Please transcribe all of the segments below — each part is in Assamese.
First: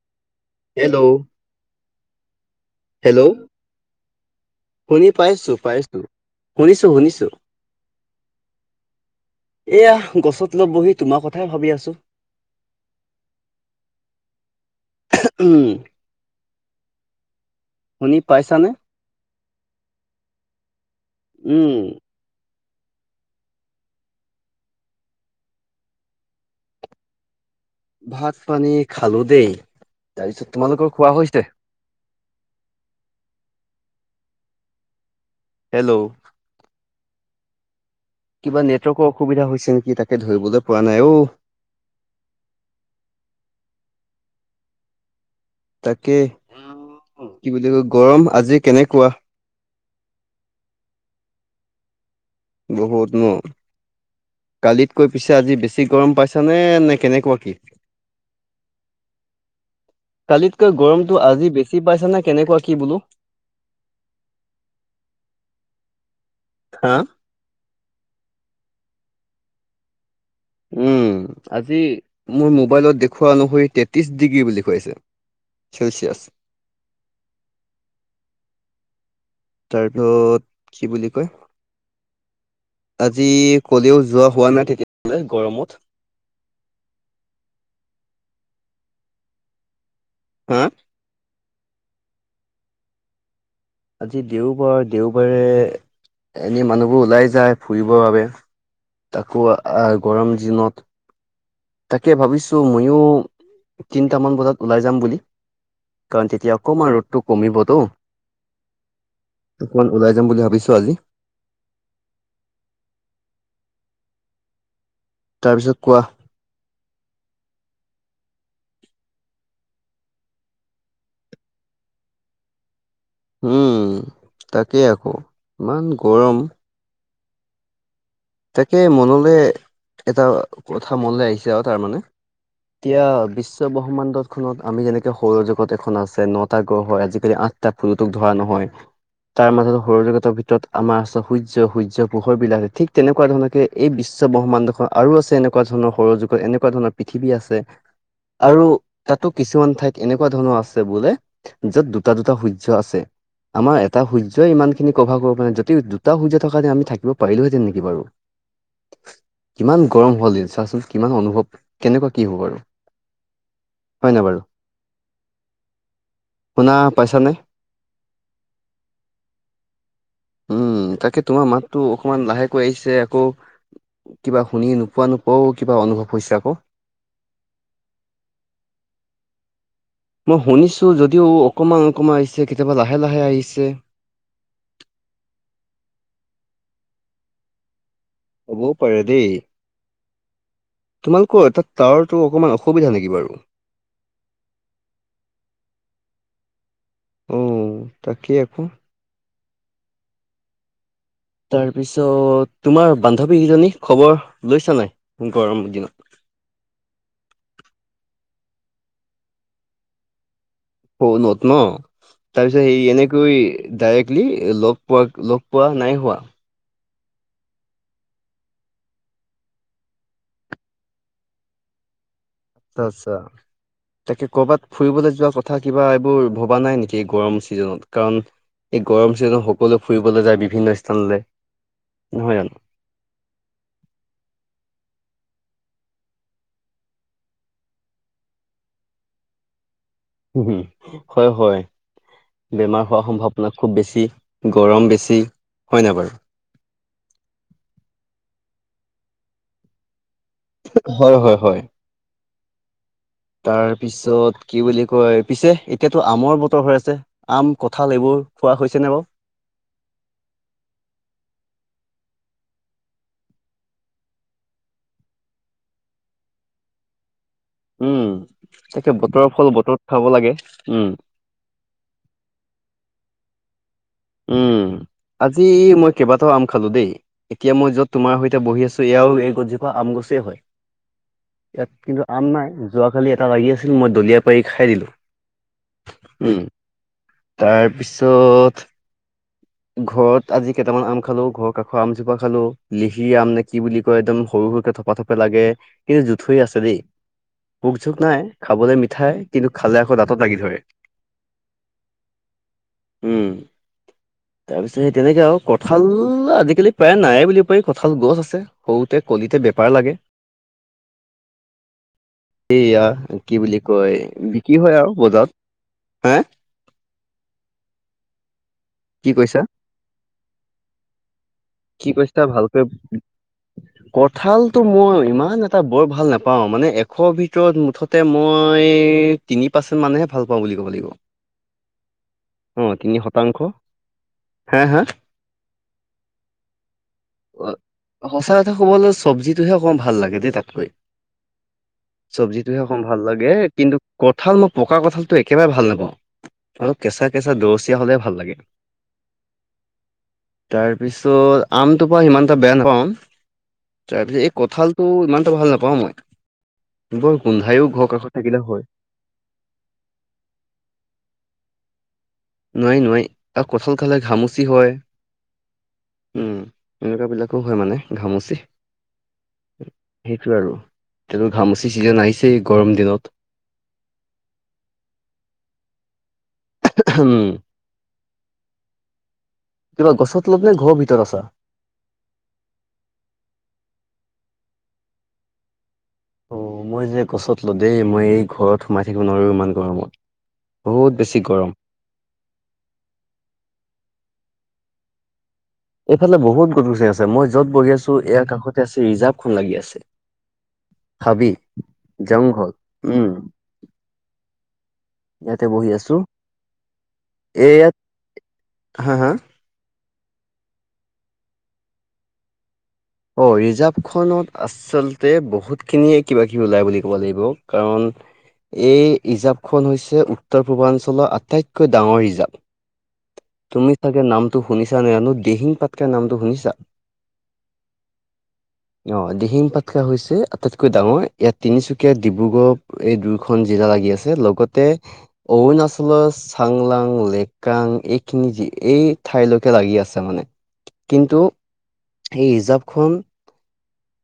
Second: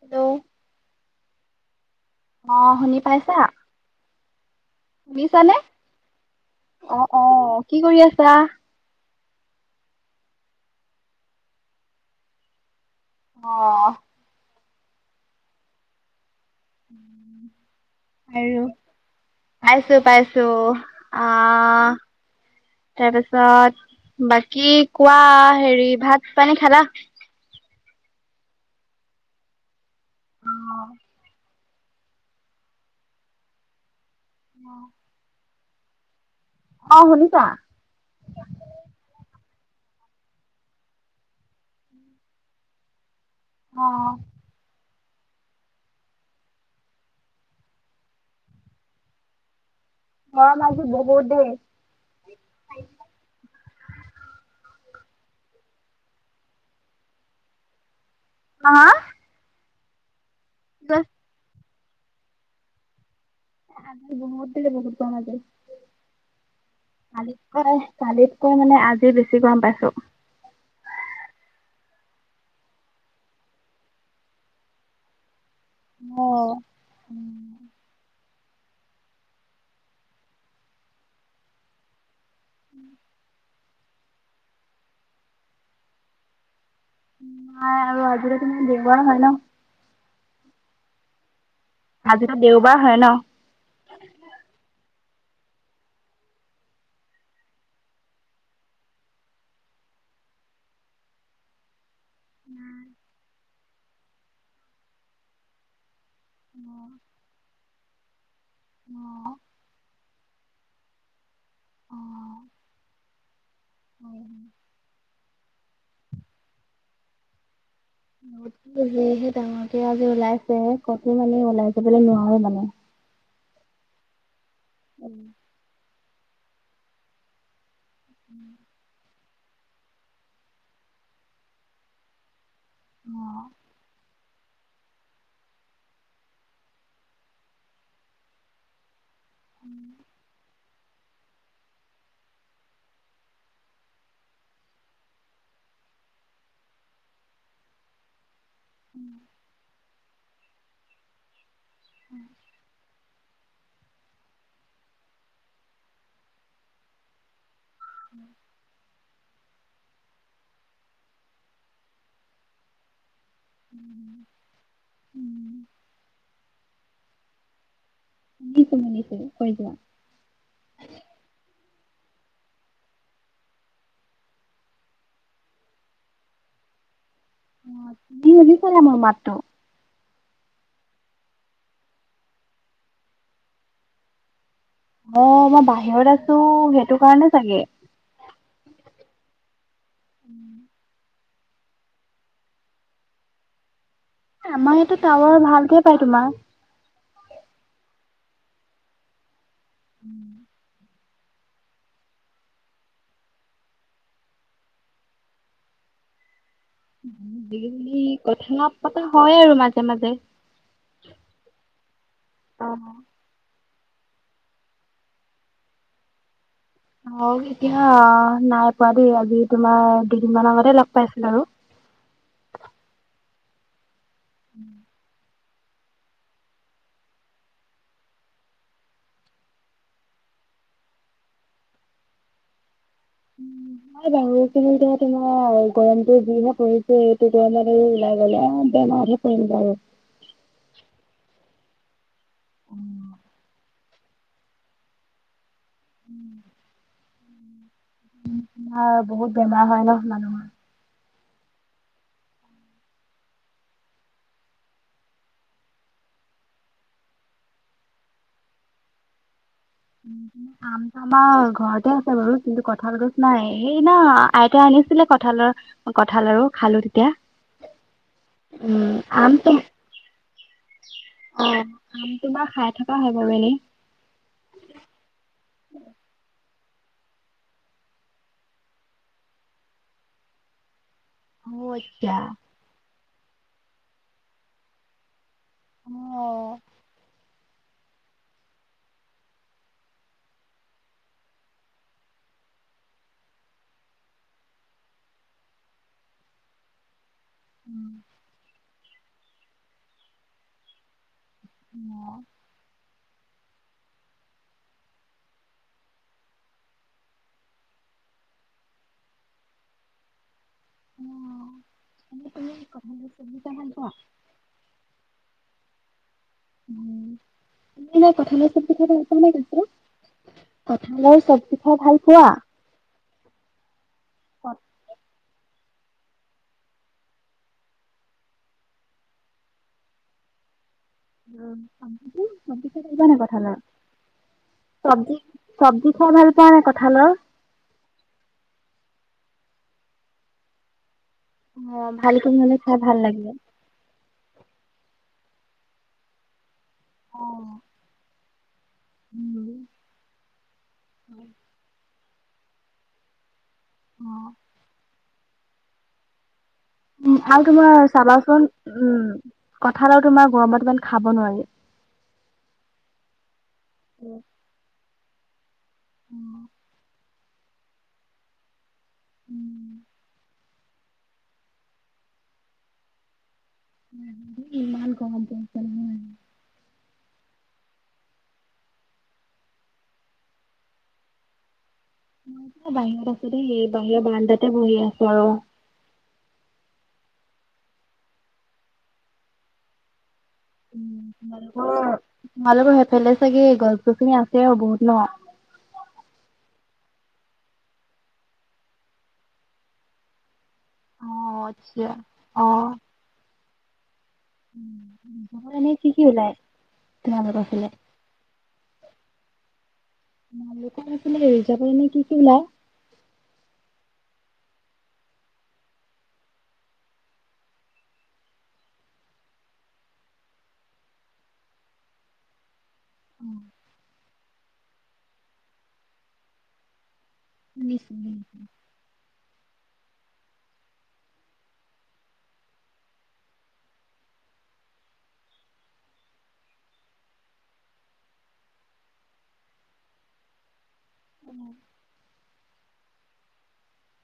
হেল্ল'। হেল্ল'। অ' শুনি হেল্ল' পাইছা? শুনি পাইছো শুনিছানে? পাইছো শুনিছো অ', শুনিছো। অ', কি কৰি আছা? এয়া গছত ল'বহি তোমাৰ কথাই ভাবি আছো। অ'। উম। শুনি [unintelligible] আৰু পাইছানে পাইছো পাইছো উম আহ। তাৰ পিছত বাকী কোৱা হেৰি ভাত পানী খালা। ভাত পানী খালো দেই তাৰপিছত অ', তোমালোকৰ খোৱা হৈছে। অ'। হেল্ল'। অ' শুনিছা। কিবা নেটৱৰ্কৰ অসুবিধা হৈছে নেকি তাকে ধৰিবলৈ পৰা নাই অ'। অ'। তাকে কি বুলি কয় গৰম আজি কেনেকুৱা? গৰম আজি বহুত দেই। বহুত ন। কালিত কৈ পিছে আজি বেছি গৰম পাইছা নে নে কেনেকুৱা কি? হ কালিতকৈ গৰমটো আজি বেছি পাইছ নে কেনেকুৱা কি বোলো। [unintelligible] হা কালিতকৈ কালিতকৈ মানে আজি বেছি গৰম পাইছো। উম আজি মোৰ মোবাইলত দেখুওৱা অনুসৰি তেত্ৰিশ ডিগ্ৰী বুলি কৈছে। অ'। তাৰপিছত কি বুলি কয় আজি ক'লেও যোৱা হোৱা নাই তেতিয়াহ'লে গৰমত। নাই আৰু আজিৰে তুমি [unintelligible] হা আজিটো দেওবাৰ হয় ন। আজি দেওবাৰ দেওবাৰে এনে মানুহবোৰ ওলাই যায় ফুৰিবৰ বাবে। তাকো গৰম দিনত। তাকে ভাবিছোঁ ময়ো তিনিটামান বজাত ওলাই যাম বুলি। কাৰণ তেতিয়া অকণমান ৰ'দটো কমিবতো অ'। অকমান ওলাই যাম বুলি ভাবিছো আজি। অ'। [inaudible] তাৰপিছত কোৱা। সেই ডাঙৰকে আজি ওলাইছে কতো মানে ওলাই যাবলৈ নোৱাৰে মানে। উম তাকেই আকৌ ইমান গৰম উম। তাকে মনলৈ এটা কথা মনলৈ আহিছে আৰু তাৰমানে। এতিয়া অ', বিশ্বব্ৰহ্মাণ্ডত খনত আমি যেনেকে সৌৰ জগত এখন আছে নটা গ্ৰহ হয় আজিকালি আঠটা প্লুটোক ধৰা নহয়। তাৰ মাজত সৰু জগতৰ ভিতৰত আমাৰ আছে সূৰ্য সূৰ্য পোহৰ বিলাক ঠিক তেনেকুৱা ধৰণে এই বিশ্ব ব্ৰহ্মাণ্ডখন আৰু আছে এনেকুৱা ধৰণৰ সৌৰ যুগত এনেকুৱা ধৰণ পৃথিৱী আছে। আৰু তাতো কিছুমান ঠাইত এনেকুৱা ধৰণৰ আছে বোলে য'ত দুটা দুটা সূৰ্য আছে। আমাৰ এটা সূৰ্যই ইমান খিনি কভাৰ কৰিব পাৰা নাই যদি দুটা সূ্ৰ্য থকা হেতেন আমি থাকিব পাৰিলোহেতেন নেকি? বাৰু উম। কিমান গৰম হল দিন চাচোন কিমান অনুভৱ কেনেকুৱা কি হ'ব বাৰু। হয়নে বাৰু, শুনা পাইছা নে। শুনিছো শুনিছো, কয় যোৱা। উম' তাকে তোমাৰ মাততো অকমান লাহেকৈ আহিছে আকৌ। কিবা শুনি নোপোৱা নোপোৱাও কিবা অনুভৱ হৈছে আকৌ। উ শুনিছা নে মোৰ মাতটো। মই শুনিছো যদিও অকমান অকমান আহিছে কেতিয়াবা লাহে লাহে আহিছে। অ' মই বাহিৰত আছো সেইটো কাৰণে চাগে। হ'বও পাৰে দেই। উম। তোমালোকৰ তাত টাৱাৰটো অকমান অসুবিধা নেকি বাৰু। আমাৰ এইটো টাৱাৰ ভালকে পাই তোমাৰ। অ' তাকে আকৌ। উম। তাৰপিছত তোমাৰ বান্ধৱী কেইজনী, খবৰ লৈছোঁ নে নাই গৰম দিনত। কথা পতা হয় আৰু মাজে মাজে। ফোনত ন, তাৰপিছত অ। হেৰি এনে গৈ ডাইৰেক্টলি লগ পোৱা লগ পোৱা নাই হোৱা। অ' এতিয়া নাই পোৱা দেই আজি তোমাৰ দুদিনমান আগতে লগ পাইছিলো আৰু। আচ্ছা আচ্ছা, তাকে কৰ'বাত ফুৰিবলৈ যোৱা কথ কিবা এইবোৰ ভবা নাই নেকি গৰম চিজনত কাৰণ এই গৰম চিজনত সকলোৱে ফুৰিবলৈ যায় বিভিন্ন স্থানলৈ, নহয় জানো। নাই বাৰু কিন্তু এতিয়া তোমাৰ গৰমটো যি পৰিছে এইটো গৰমত আৰু ওলাই গ'লে বেমাৰ হব [unintelligible] উম' হম' হয় হয়, বেমাৰ হোৱা সম্ভাৱনা খুব বেছি। গৰম বেছি, হয় ন বাৰু। অ' বহুত বেমাৰ হয় ন মানুহৰ। হয় হয় হয়। তাৰ পিছত কি বুলি কয় পিছে এতিয়াতো আমৰ বতৰ হৈ আছে। আম, কঁঠাল এইবোৰ খোৱা হৈছেনে বাৰু। আম আমাৰ ঘৰতে আছে বাৰু কিন্তু কঁঠাল গছ নাই সেই ন আইতাই আনিছিলে কঁঠালৰ কঁঠাল আৰু খালো তেতিয়া। উম, তাকে উম। বতৰৰ আম ফল তো বতৰত খাব লাগে, উম। অ' আম তোমাৰ খাই থকা হয় বাৰু এনে। উম, আজি মই কেইবাটাও আম খালো দেই। এতিয়া মই য'ত তোমাৰ সৈতে বহি আছো এয়াও এই গছজোপা আম গছেই হয়। অ ইয়াত কিন্তু আচ্ছা। আম নাই যোৱাকালি এটা লাগি আছিল মই দলিয়াই পাৰি খাই দিলোঁ। অ। উম, তাৰ পিছত ঘৰত আজি কেইটামান আম খালোঁ, ঘৰৰ কাষৰ আমজোপা খালোঁ, লিহিৰি আম নে কি বুলি কয় একদম সৰু, সৰুকে থপা থপ লাগে কিন্তু জুথৰি হৈ আছে দেই। পোক উম। চোক নাই, খাবলে মিঠাই কিন্তু খালে আকৌ দাঁতত লাগি ধৰে। অ'। উম। তাৰপিছত সেই তেনেকৈ আৰু কঁঠাল আজিকালি প্ৰায় নায়েই বুলিব পাৰি কঁঠাল গছ আছে। সৰুতে কলিতে বেপাৰ লাগে। তুমি এনে কঁঠালৰ এইয়া চব্জি কি খাই বুলি ভাল পোৱা কয় কি হয় আৰু বজাৰত, হা? [inaudible] [unintelligible] অ', কঁঠালৰ কি কৈছা? চবজি খাই কি ভাল কৈছা পোৱা? ভালকৈ কঁঠালটো মই ইমান এ টা বৰ ভাল নাপাওঁ, মানে এশ ভিতৰত মুঠতে মই তিনি পাৰ্চেণ্ট মানহে ভালপাওঁ বুলি ক'ব লাগিব। [inaudible] চবজি অ খাই ভালপোৱা তিনি নাই শতাংশ কঁঠালৰ! হা হা চবজি, চবজি খাই ভালপোৱা নে নাই কঁঠালৰ? অ, সঁচা কথা ক'বলৈ চবজিটোহে অকণমান ভাল লাগে দেই তাতকৈ। অ ভালকে হ'লে চবজিটোহে খাই অকন ভাল লাগে। কিন্তু কঁঠাল মই পকা কঁঠালটো একেবাৰে ভাল নাপাওঁ আৰু কেঁচা, অ কেঁচা দৰচীয়া হ'লে ভাল লাগে। তাৰপিছত আমতো পা ইমান এটা বেয়া নাপাওঁ! [unintelligible] এই কঁঠালটো ইমান এটা ভাল নাপাওঁ মই। বৰ গোন্ধাইও তোমাৰ ঘৰ কাষত চাবাচোন থাকিলে হয়। উম, কঁঠাল আৰু তোমাৰ গৰম দিনত খাব নোৱাৰি। নোৱাৰি, নোৱাৰি। আও, কঁঠাল খালে ঘামুচি হয়, উম, এনেকুৱাবিলাক। খুব হয়, মানে ঘামুচি। সেইটোয়ে আৰু। এতিয়াতো ঘামুচি ছিজন আহিছেই গৰম দিনত। [inaudible] ইমান গৰম পৰিছে নহয়! হুম। তাৰপা গছত তলত নে, ঘৰৰ ভিতৰত আছা? এ, বাহিৰত আছোঁ দেই [unintelligible] বাহিৰৰ বাৰান্দাতে বহি আছোঁ আৰু। অ', মই যে গছত তলতেই, মই এই ঘৰত সোমাই থাকিব নোৱাৰো ইমান গৰমত। বহুত উম, বেছি গৰম তোমালোকৰ, তোমালোকৰ সেফালে চাগে গছ গছনি আছে আৰু বহুত ন! এইফালে বহুত গছ গছনি আছে, মই য'ত বহি আছোঁ ইয়াৰ কাষতে আছে [unintelligible] লাগি আছে। অ হাবি, আচ্ছা। জংঘল, অ উম। ইয়াতে বহি [unintelligible] কি, আছো কি ওলাই তোমালোকৰ এ ফালে? ইয়াত হা' হা'? [unintelligible] ৰিৰ্জাভত এনে কি, কি ওলায়? অ', ৰিজাৰ্ভখনত আচ আচলতে বহুতখিনিয়ে কিবা কিবি ওলাই বুলি ক'ব লাগিব কাৰণ এই ৰিৰ্জাভখন হৈছে উত্তৰ পূৰ্বাঞ্চলৰ আটাইতকৈ ডাঙৰ ৰিৰ্জাভ। [inaudible] তুমি চাগে নামটো শুনিছা নে [unintelligible] দিহিং পাটকাই নামটো শুনিছা? শুনিছোঁ [unintelligible] অ', দিহিং পাটকাই হৈছে আটাইতকৈ ডাঙৰ ইয়াত তিনিচুকীয়া ডিব্ৰুগড় এই দুয়োখন জিলা লাগি আছে লগতে অৰুনাচলৰ চাংলাং, লেকাং এই খিনি যি এই ঠাইলৈকে লাগি আছে মানে। কিন্তু এই ৰিৰ্জাভ খন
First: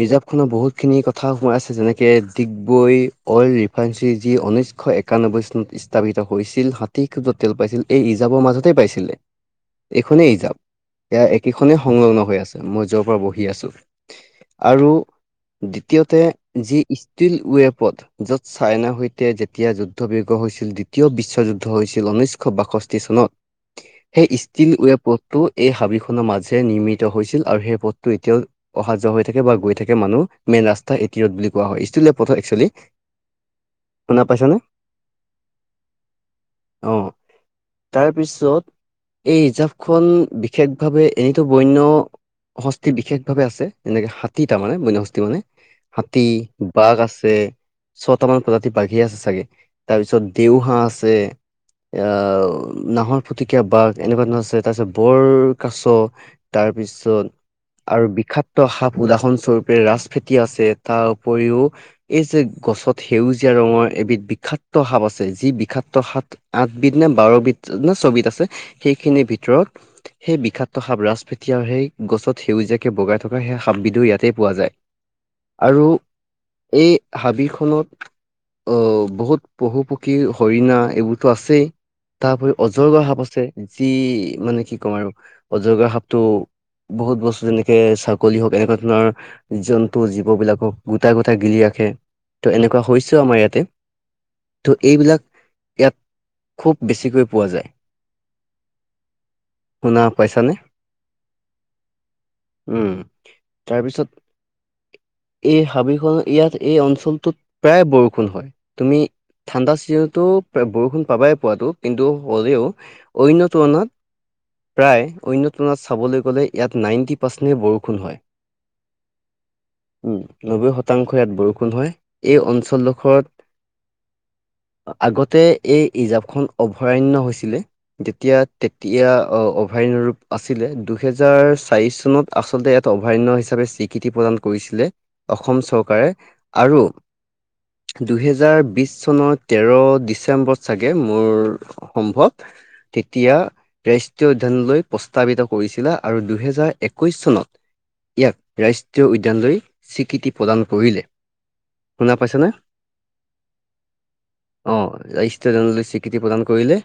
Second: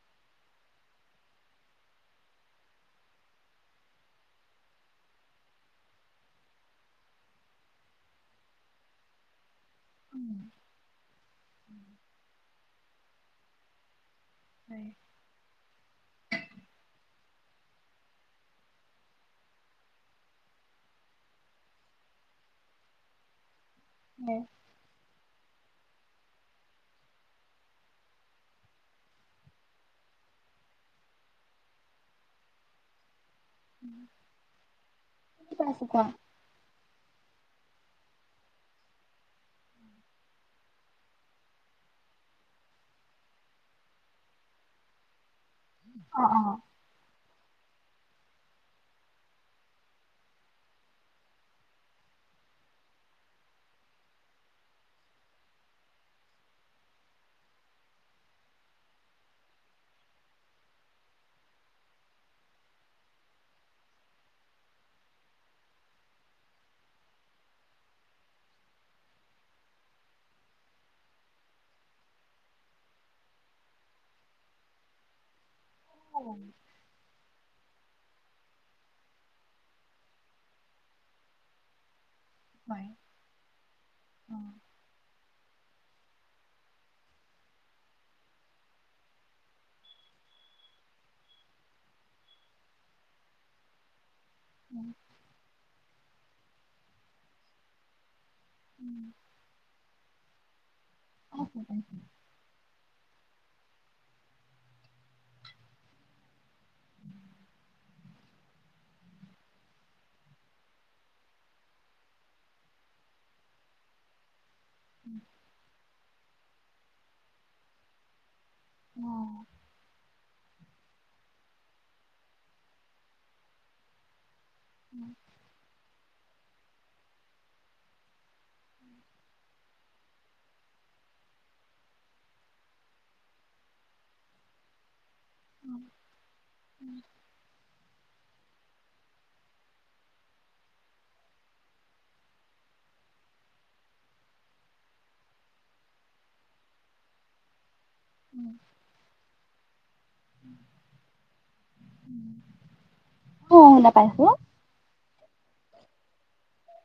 ৰিজাৰ্ভ খনত বহুতখিনি কথা সোমাই আছে, যেনেকে ডিগবৈ অইল ৰিফাইনৰী যি উনৈছশ এক একানব্বৈ চনত স্থাপিত হৈছিল, হাতী খুদত তেল পাইছিল এই ৰিৰ্জাভৰ মাজতে পাইছিলে। এইখনেই ৰিৰ্জাভ, এয়া একেখনেই সংলগ্ন হৈ আছে মই যৰ পৰা বহি আছো। হয়, আৰু দ্বিতীয়তে, যি ষ্টীল ৱেপত য'ত চাইনা সৈতে যেতিয়া যুদ্ধ বিৰ্গ হৈছিল, দ্বিতীয় বিশ্বযুদ্ধ হৈছিল ঊনৈছশ বাষষ্ঠি চনত সেই হয়। ষ্টিল ৱেপত টো এই হাবিখনৰ মাজে নিৰ্মিত হৈছিল আৰু সেই পথটো এতিয়াও অহা যোৱা হৈ থাকে বা গৈ থাকে মানুহ মেইন ৰাস্তা এটি ৰ'দ বুলি কোৱা হয়, ষ্টিল ৱেপ পথত একচুৱেলি শুনা পাইছা নে? বুজি পাইছোঁ কোৱা। অ'। তাৰ পিছত এই ৰিৰ্জাভখন বিশেষভাৱে, [unintelligible] বন্য হস্তি বিশেষভাৱে আছে। এনেকে হাতী তাৰ মানে, বন্যহস্তী মানে হাতী অ', অ'। বাঘ আছে, ছয়টামান প্ৰজাতিৰ বাঘেই আছে চাগে? তাৰপিছত, দেওহাঁহ আছে এয়া নাহৰ ফুটকীয়া বাঘ, এনেকুৱা ধৰণৰ আছে তাৰ পিছত বৰ কাছ তাৰপিছত আৰু বিখাত সাপ উদাহৰণ স্বৰূপে ৰাজ ফেটি আছে, তাৰ উপৰিও এই যে গছত সেউজীয়া ৰঙৰ এবিধ বিষাক্ত সাপ আছে, যি বিষাক্ত সাপ আঠবিধ নে, বাৰবিধ, নে ছবিধ আছে সেইখিনিৰ ভিতৰত সেই বিষাক্ত সাপ ৰাজ ফেটি আৰু সেই গছত সেউজীয়াকে বগাই থাক থকা সেই সাপবিধো ইয়াতে পোৱা যায়, আৰু অ'। এই হাবিখনত অ', বহুত পশু-পক্ষী হৰিণা এইবোৰতো আছেই, তাৰ উপৰি অজগৰ সাপ আছে। যি মানে কি ক'ম আৰু অজগৰ সাপটো বহুত বস্তু যেনেকে চ কলি হওক এনেকুৱা ধৰণৰ জন্তু, জীৱ বিলাকক গোটাই গোটাই গিলি ৰাখে। তো এনেকুৱা হৈ হৈছেও আমাৰ ইয়াতে। ত' এইবিলাক ইয়াত খুব বেছিকৈ পোৱা যায়। [inaudible] শুনা পাইচানে? [inaudible] উম। তাৰপিছত এই হাবিখনত ইয়াত এই অঞ্চলটোত প্ৰায় বৰষুণ হয়, তুমি ঠাণ্ডা ছিজনতো প্ৰায় বৰষুণ পাবাই পোৱাতো, কিন্তু হ'লেও অন্যৰ তুলনাত প্ৰায় অন্য তুলনাত চাবলৈ গ'লে ইয়াত, নাইণ্টি পাৰ্চেণ্টে বৰষুণ হয়। অ'। উম, নব্বৈ শতাংশ ইয়াত বৰষুণ হয়। এই অঞ্চলডোখৰ আগতে এই [unintelligible] জাপখন অভয়াৰণ্য হৈছিলে। তেতিয়া-তেতিয়া অভয়াৰণ্য ৰূপ আছিলে, দুহেজাৰ চাৰিশ চনত আ আচলতে এটা অভয়াৰণ্য হিচাপে স্বীকৃতি প্ৰদান কৰিছিলে। অসম চৰকাৰে, আৰু দুহেজাৰ বিশ চনৰ তেৰ' ডিচেম্বৰ চাগে, মোৰ সম্ভৱ? তেতিয়া ৰাষ্ট্ৰীয় উদ্যানলৈ প্ৰস্তাৱিত কৰিছিলে, আৰু দুহেজাৰ একৈশ চনত ইয়াক ৰাষ্ট্ৰীয় উদ্যানলৈ স্বীকৃতি প্ৰদান কৰিলে, শুনা পাইছানে? অ অ শুনা পাইছোঁ। অ', ৰাষ্ট্ৰীয় উদ্যানলৈ স্বীকৃতি প্ৰদান কৰিলে,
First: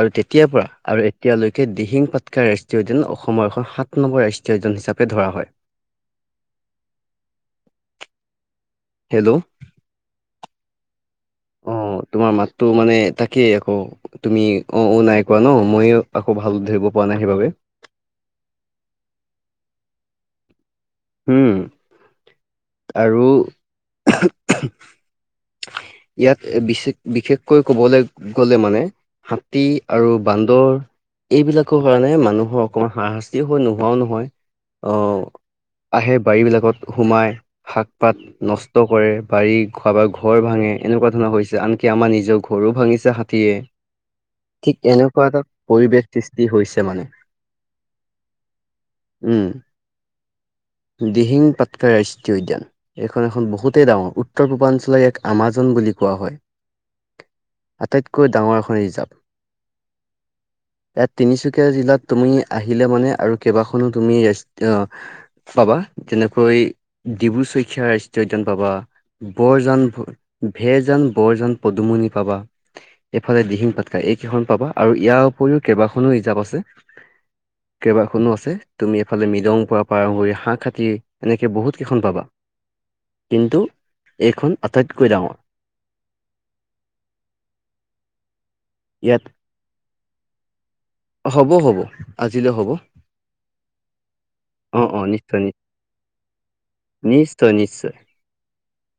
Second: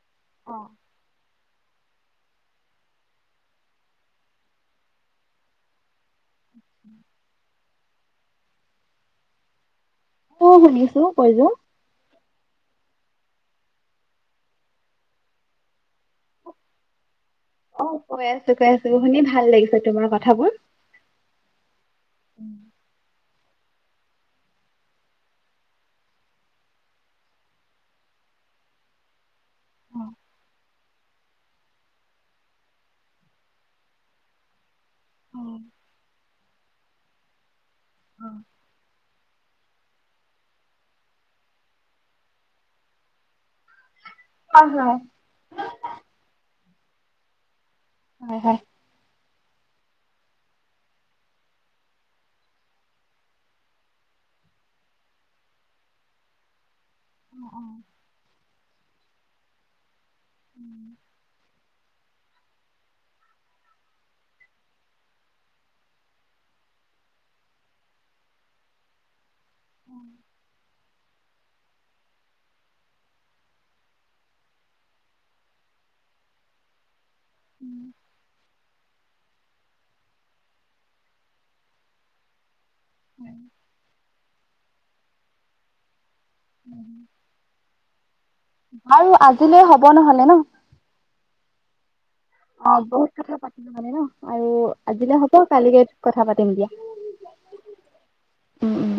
আৰু তেতিয়াৰ পৰা অ', আৰু এতিয়ালৈকে দিহিং পাটকাই ৰাষ্ট্ৰীয় উদ্যান, অসমৰ এখন সাত নম্বৰ ৰাষ্ট্ৰীয় উদ্যান হিচাপে ধৰা হয়। [inaudible] হেল্ল'। ত' শুনিছো কৈ যোৱা। অ' তোমাৰ মাতটো মানে তাকেই আকৌ। তুমি অ', অ' নাই কোৱা ন ময়ো আকৌ ভাল ধৰিব পৰা নাই সেইবাবে। অ' কৈ আছো কৈ আছো শুনি ভাল লাগিছে তোমাৰ কথাবোৰ। উম অ', আৰু ইয়াত বিশেষ বিশেষকৈ কবলৈ গলে মানে। হাতী আৰু বান্দৰ। এইবিলাকৰ কাৰণে মানুহৰ অকমান হাৰাশাস্তি হৈ নোহোৱাও নহয় আহ। অ'। আহে বাৰীবিলাকত সোমাই শাক পাত অ নষ্ট কৰে। বাৰী খাবাৰ ঘৰ ভাঙে এনেকুৱা ধৰণৰ হৈছে আনকি আমাৰ নিজৰ ঘৰো ভাঙিছে হাতীয়ে। হয় ঠিক হয়। এনেকুৱা এটা পৰিৱেশ সৃষ্টি হৈছে মানে। হয় হয়। উম। দিহিং পাটকাই ৰাষ্ট্ৰীয় উদ্যান। এইখন এখন বহুতেই ডাঙৰ উত্তৰ পূৰ্বাঞ্চলক এক আমাজন বুলি কোৱা হয়। আটাইতকৈ ডাঙৰ এখন ৰিজাৰ্ভ ইয়াত তিনিচুকীয়া জিলাত তুমি আহিলে মানে আৰু কেইবাখনো তুমি পাবা যেনেকৈ ডিব্ৰু ছৈখোৱা ৰাষ্ট্ৰীয় উদ্যান পাবা। বৰজান ভেৰজান যে বৰজন পদুমণি পাবা। এইফালে দিহিং পাটকা এইকেইখন পাবা আৰু ইয়াৰ উপৰিও কেইবাখনো হিজাপ আছে। কেইবাখনো আছে তুমি এফালে মৃদং পৰা [unintelligible] হাঁহ খাতি এনেকে বহুত কেইখন পাবা কিন্তু। এইখন আটাইতকৈ ডাঙৰ। উম। বাৰু ইয়াত আজিলৈ হব নহলে ন। হ'ব হ'ব। আজিলৈ হ'ব অ' বহুত কথা পাতিলো মানে ন আৰু অ অ আজিলৈ হব নিশ্চয় কালিকে কথা পাতিম দিয়া। নিশ্চয় নিশ্চয় নিশ্চয়। উম উম।